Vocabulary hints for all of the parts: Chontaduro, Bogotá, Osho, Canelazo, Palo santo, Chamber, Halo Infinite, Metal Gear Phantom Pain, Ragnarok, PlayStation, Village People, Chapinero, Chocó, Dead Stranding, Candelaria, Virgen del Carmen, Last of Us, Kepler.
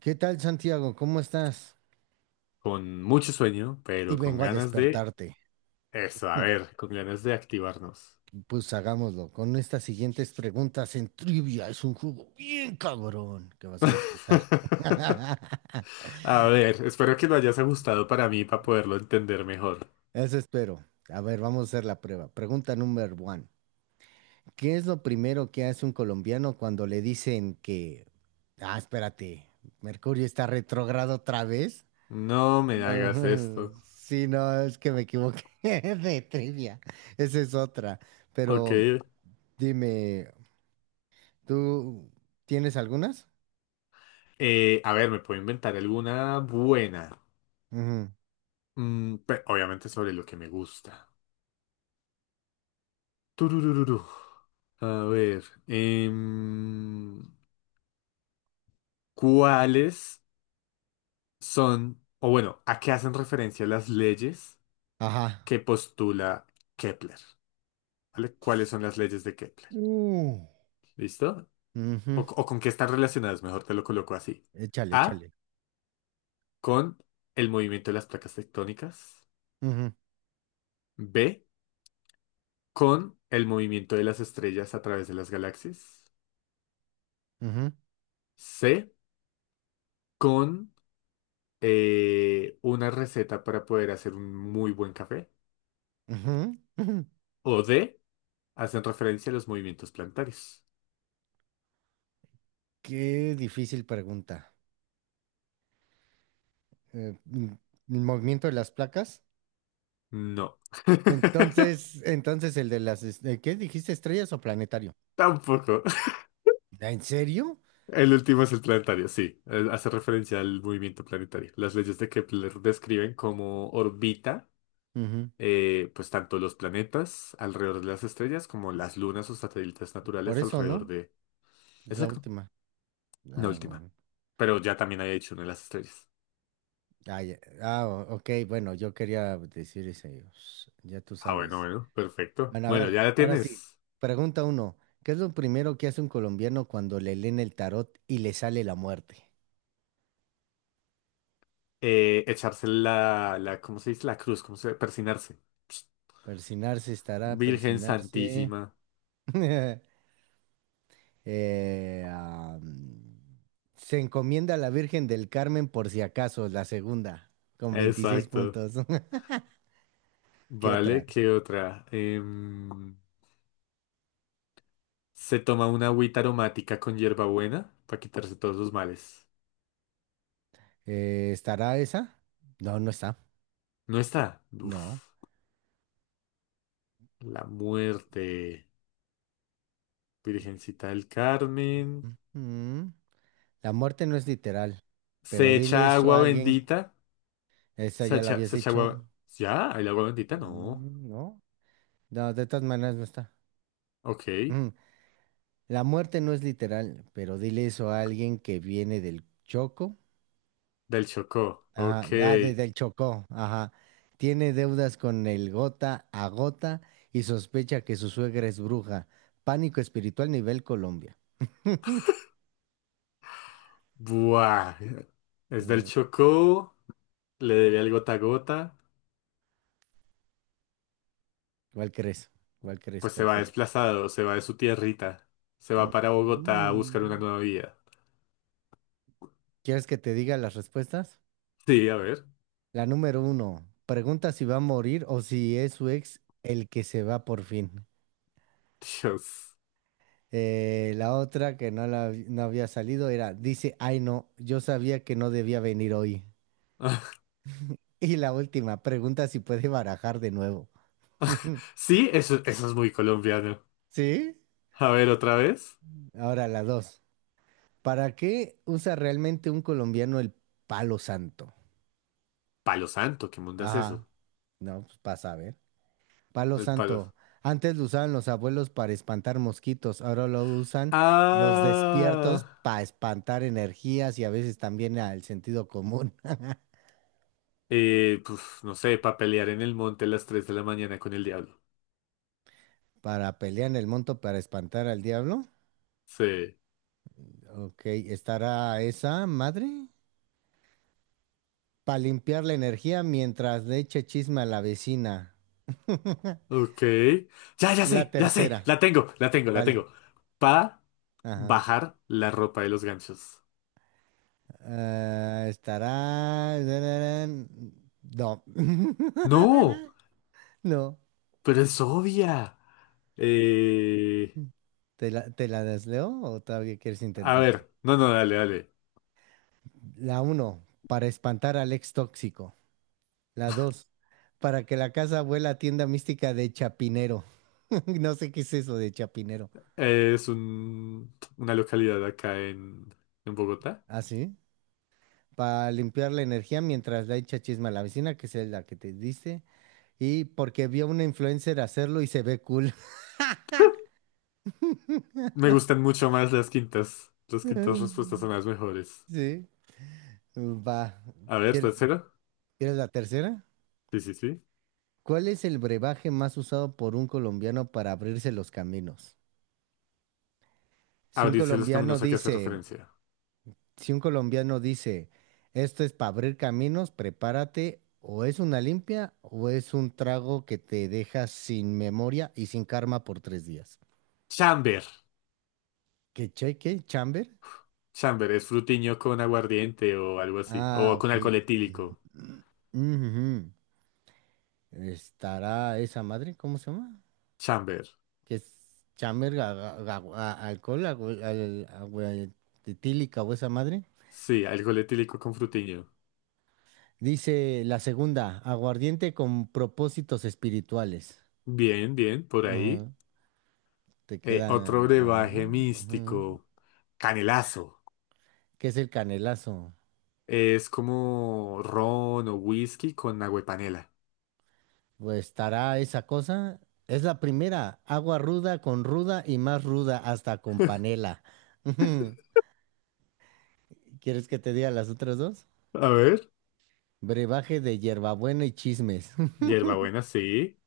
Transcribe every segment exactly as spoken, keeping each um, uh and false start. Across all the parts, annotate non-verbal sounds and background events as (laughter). ¿Qué tal, Santiago? ¿Cómo estás? Con mucho sueño, Y pero con vengo a ganas de despertarte. eso, a Hmm, ver, con ganas de activarnos. Pues hagámoslo con estas siguientes preguntas en trivia. Es un juego bien cabrón que vas a disfrutar. (laughs) (laughs) A ver, espero que lo hayas ajustado para mí para poderlo entender mejor. Eso espero. A ver, vamos a hacer la prueba. Pregunta número one. ¿Qué es lo primero que hace un colombiano cuando le dicen que... Ah, espérate, ¿Mercurio está retrógrado otra vez? No me hagas No, esto. (laughs) sí, no, es que me equivoqué (laughs) de trivia. Esa es otra. Ok. Pero dime, ¿tú tienes algunas? Eh, a ver, me puedo inventar alguna buena. Ujú. Mm, pe- obviamente sobre lo que me gusta. Tururururu. A ver, em, ¿cuáles son, o bueno, a qué hacen referencia las leyes Ajá. que postula Kepler, ¿vale? ¿Cuáles son las leyes de Kepler? Uh. ¿Listo? O, Ujú. o con qué están relacionadas, mejor te lo coloco así. Échale, A, échale. con el movimiento de las placas tectónicas. Ujú, B, con el movimiento de las estrellas a través de las galaxias. ujú, C, con eh, una receta para poder hacer un muy buen café. ujú, ujú. O D, hacen referencia a los movimientos planetarios. Qué difícil pregunta. Eh, mm, ¿El movimiento de las placas? No. (laughs) Entonces, entonces el de las, es- eh, ¿qué dijiste? ¿Estrellas o planetario? Tampoco. ¿En serio? El último es el planetario, sí. Eh, Hace referencia al movimiento planetario. Las leyes de Kepler describen cómo orbita, Ujú. eh, pues tanto los planetas alrededor de las estrellas como las lunas o satélites Por naturales eso, alrededor ¿no? de... Es la Exacto, última. la Ah, última. bueno. Pero ya también había hecho una de las estrellas. Ah, ya- ah, o- ok, bueno, yo quería decir ese. Ya tú Ah, bueno, sabes. bueno, perfecto. Bueno, a Bueno, ya ver, la ahora sí. tienes. Pregunta uno. ¿Qué es lo primero que hace un colombiano cuando le leen el tarot y le sale la muerte? Eh, echarse la, la, ¿cómo se dice? La cruz, ¿cómo se dice? Persinarse. Persinarse estará, Virgen persinarse. Santísima. (laughs) Eh, am, Se encomienda a la Virgen del Carmen por si acaso, la segunda, con veintiséis Exacto. puntos. (laughs) ¿Qué otra? Vale, ¿qué otra? Em, Se toma una agüita aromática con hierbabuena para quitarse todos los males. Eh, ¿estará esa? No, no está. No está. Uf, No. la muerte. Virgencita del Carmen. Mm, La muerte no es literal, Se pero dile echa eso agua a alguien. bendita. Esa Se ya la echa, habías Se echa dicho. agua. Ya, el agua bendita no. Mm. No. No, de todas maneras no está. Ok. Ujú. La muerte no es literal, pero dile eso a alguien que viene del Choco. Del Chocó. Ajá, Ok. ah, de- del Chocó, ajá. Tiene deudas con el gota a gota y sospecha que su suegra es bruja. Pánico espiritual nivel Colombia. Buah. Es del Eh, Chocó. Le debe al gota a gota. ¿Cuál crees? ¿Cuál crees? Pues se ¿Cuál va crees? desplazado. Se va de su tierrita. Se va para Bogotá a buscar una Mm. nueva vida. ¿Quieres que te diga las respuestas? Sí, a ver. La número uno, pregunta si va a morir o si es su ex el que se va por fin. Dios. Eh, la otra que no, la, no había salido era, dice, ay no, yo sabía que no debía venir hoy. (laughs) (laughs) Y la última, pregunta si puede barajar de nuevo. (laughs) Sí, eso, eso es muy colombiano. ¿Sí? A ver, otra vez. Ahora la dos. ¿Para qué usa realmente un colombiano el palo santo? Palo santo, ¿qué mundo es Ajá. eso? No, pues para saber. Palo El palo. santo. Antes lo usaban los abuelos para espantar mosquitos, ahora lo usan los despiertos Ah, para espantar energías y a veces también al sentido común. eh, pues no sé, para pelear en el monte a las tres de la mañana con el diablo. Para pelear en el monto para espantar al diablo. Sí, Ok, ¿estará esa madre? Para limpiar la energía mientras le eche chisme a la vecina. ok. Ya, ya La sé, ya sé, tercera. la tengo, la tengo, la tengo. ¿Cuál? Pa Ajá. bajar la ropa de los ganchos. Ah, estará. No. No, (laughs) No. pero es obvia. Eh, ¿Te la, te la desleo o todavía quieres a intentarle? ver, no, no, dale, dale. La uno. Para espantar al ex tóxico. La dos, para que la casa vuela tienda mística de Chapinero. (laughs) No sé qué es eso de Chapinero. Es un, una localidad acá en, en Bogotá. ¿Ah, sí? Para limpiar la energía mientras la echa chisma a la vecina, que es la que te dice. Y porque vio a una influencer hacerlo y se ve cool. Me gustan mucho más las quintas. Las quintas (laughs) respuestas son las mejores. Sí, va. A ver, ¿Quier- tercero. ¿Quieres la tercera? Sí, sí, sí. ¿Cuál es el brebaje más usado por un colombiano para abrirse los caminos? Si un Abrirse los colombiano caminos a que hace dice referencia. si un colombiano dice, esto es para abrir caminos, prepárate, o es una limpia o es un trago que te deja sin memoria y sin karma por tres días. Chamber. ¿Qué cheque? ¿Chamber? Chamber es frutiño con aguardiente o algo así. Ah, O con ok. alcohol Mm, etílico. mm, ujú. ¿Estará esa madre? ¿Cómo se llama? Chamber. ¿Qué es chamber? ga- ga- ga- a- ¿Alcohol? Agua- al- ¿agua etílica o esa madre? Sí, alcohol etílico con frutiño. Dice la segunda, aguardiente con propósitos espirituales. Bien, bien, por ahí. Te Eh, queda, Otro a ver. brebaje Ujú. místico. Canelazo. ¿Qué es el canelazo? Es como ron o whisky con agua y panela. Pues estará esa cosa. Es la primera, agua ruda con ruda y más ruda hasta con panela. Ujú. ¿Quieres que te diga las otras dos? A ver. Brebaje de hierbabuena y chismes. (laughs) Hierbabuena, sí.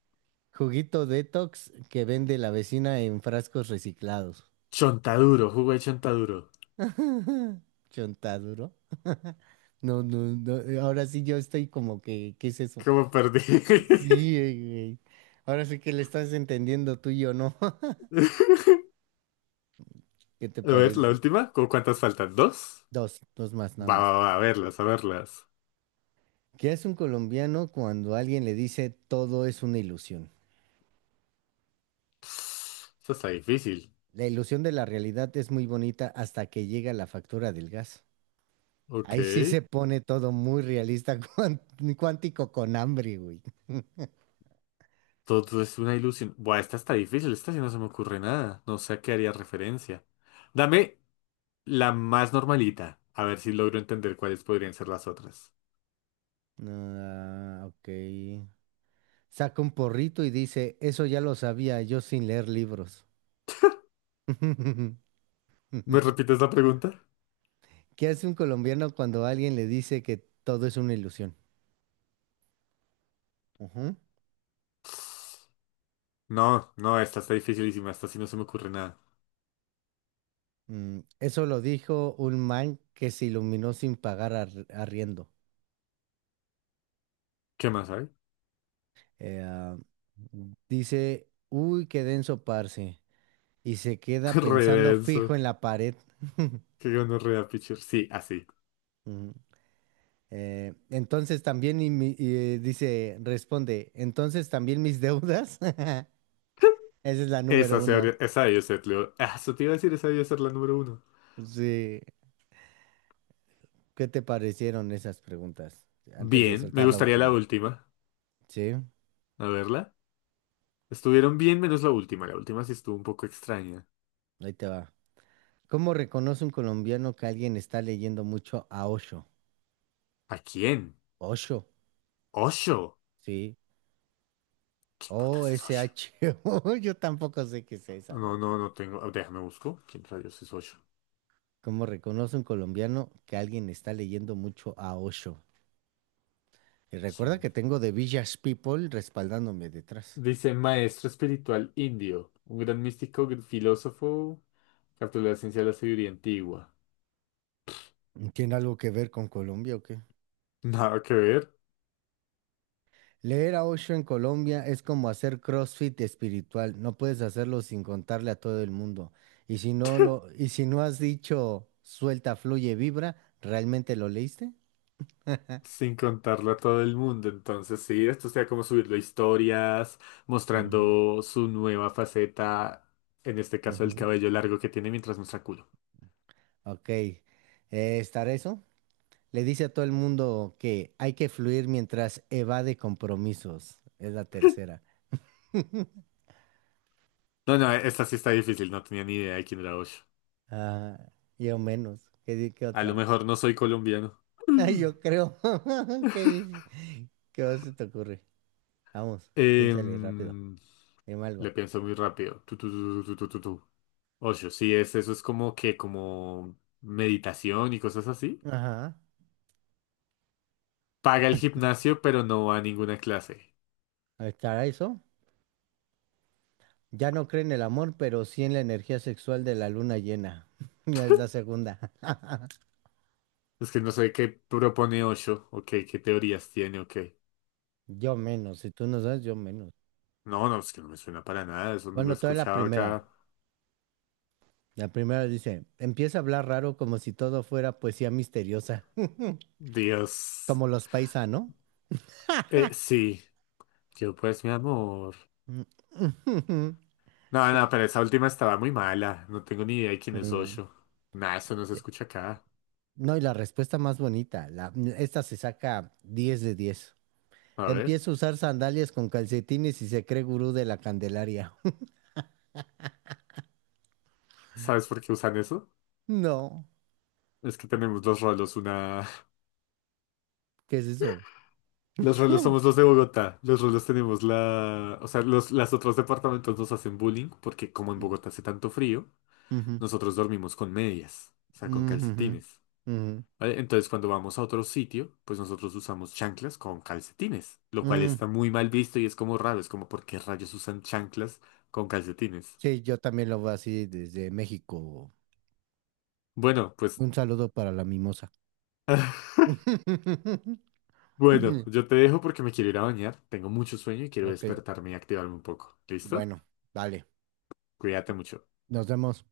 Juguito detox que vende la vecina en frascos reciclados. Chontaduro, jugo de chontaduro. (laughs) Chontaduro. (laughs) No, no, no. Ahora sí yo estoy como que, ¿qué es eso? ¿Cómo perdí? Sí, güey. Ahora sí que le estás entendiendo tú y yo, ¿no? (laughs) (laughs) ¿Qué te A ver, la parece? última. ¿Cu- ¿Cuántas faltan? ¿Dos? Dos, dos más, nada Va, va, más. va, a verlas, a verlas. ¿Qué es un colombiano cuando alguien le dice todo es una ilusión? Esta está difícil. La ilusión de la realidad es muy bonita hasta que llega la factura del gas. Ok. Ahí sí se pone todo muy realista, (laughs) cuán- cuántico con hambre, güey. Todo es una ilusión. Buah, esta está difícil. Esta sí no se me ocurre nada. No sé a qué haría referencia. Dame la más normalita. A ver si logro entender cuáles podrían ser las otras. Ah, ok. Saca un porrito y dice, eso ya lo sabía yo sin leer libros. (laughs) ¿Me repites la pregunta? ¿Qué hace un colombiano cuando alguien le dice que todo es una ilusión? Ujú. No, no, esta está dificilísima. Esta sí no se me ocurre nada. Mm, eso lo dijo un man que se iluminó sin pagar ar- arriendo. ¿Qué más hay? Eh, ah, Dice, uy, qué denso, parce, y se (laughs) queda Re pensando denso. fijo en la pared. Qué gonorrea, pichir. Sí, así. Ujú. Eh, entonces también, y mi- y, eh, dice, responde, entonces también mis deudas. (laughs) Esa es la número Esa, se uno. habría- esa debió ser, Leo. Ah, eso te iba a decir, esa debió ser la número uno. Sí, ¿qué te parecieron esas preguntas? Antes de Bien, me soltar la gustaría la última. última. Sí. A verla. Estuvieron bien menos la última. La última sí estuvo un poco extraña. Ahí te va. ¿Cómo reconoce un colombiano que alguien está leyendo mucho a Osho? ¿A quién? Osho, ¿Osho? sí. ¿Quién putas es Osho? O S H O. (laughs) Yo tampoco sé qué sea esa No, madre. no, no tengo. Ah, déjame busco. ¿Quién rayos es Osho? ¿Cómo reconoce un colombiano que alguien está leyendo mucho a Osho? Y recuerda ¿Quién? que tengo The Village People respaldándome detrás. Dice maestro espiritual indio, un gran místico, gr- filósofo, capturó la ciencia de la sabiduría antigua. ¿Tiene algo que ver con Colombia o qué? Nada que ver. Leer a Osho en Colombia es como hacer CrossFit espiritual. No puedes hacerlo sin contarle a todo el mundo. Y si no lo, y si no has dicho suelta, fluye, vibra, ¿realmente lo leíste? Sin contarlo a todo el mundo. Entonces, sí, esto sea como subirlo a historias, Ujú, mostrando su nueva faceta, en este caso el ujú. cabello largo que tiene mientras muestra culo. Ok. Eh, ¿estará eso? Le dice a todo el mundo que hay que fluir mientras evade compromisos. Es la tercera. (laughs) No, no, esta sí está difícil, no tenía ni idea de quién era Osho. Ah, yo menos. ¿Qué, di- qué A lo otra? mejor no soy colombiano. (laughs) Ay, Mm. yo creo. (laughs) ¿Qué, qué más se te ocurre? Vamos, piénsale rápido. Em, Dime Le algo. pienso muy rápido. Tu, tu, tu, tu, tu, tu, tu, tu. Osho, sí, es, eso es como que, como meditación y cosas así. Ajá. Paga el gimnasio, pero no va a ninguna clase. Ahí está eso. Ya no cree en el amor, pero sí en la energía sexual de la luna llena. (laughs) Es la segunda. (laughs) Es que no sé qué propone Osho, ok, qué teorías tiene, ok. Yo menos. Si tú no sabes, yo menos. No, no, es que no me suena para nada, eso lo he Bueno, toda la escuchado primera. acá. La primera dice, empieza a hablar raro como si todo fuera poesía misteriosa. (laughs) Dios. Como los paisanos. Eh, sí, yo pues mi amor. (laughs) No, Sí. no, pero esa última estaba muy mala, no tengo ni idea de quién es No. Osho. Nada, eso no se Sí. escucha acá. No, y la respuesta más bonita. La, esta se saca diez de diez. A ver, Empieza a usar sandalias con calcetines y se cree gurú de la Candelaria. (laughs) ¿sabes por qué usan eso? No, Es que tenemos los rolos, una... (laughs) ¿qué es eso? Los rolos Mm, somos los de Bogotá, los rolos tenemos la... O sea, los, las otros departamentos nos hacen bullying porque como en Bogotá hace tanto frío. ujú, Nosotros dormimos con medias, o sea, con mm, ujú, calcetines. ¿Vale? Entonces, cuando vamos a otro sitio, pues nosotros usamos chanclas con calcetines, lo ujú, cual mm. está muy mal visto y es como raro, es como, ¿por qué rayos usan chanclas con calcetines? Sí, yo también lo veo así desde México. Bueno, pues, Un saludo para la mimosa. (laughs) (laughs) bueno, yo te dejo porque me quiero ir a bañar, tengo mucho sueño y quiero Ok, despertarme y activarme un poco. ¿Listo? bueno, vale, Cuídate mucho. nos vemos.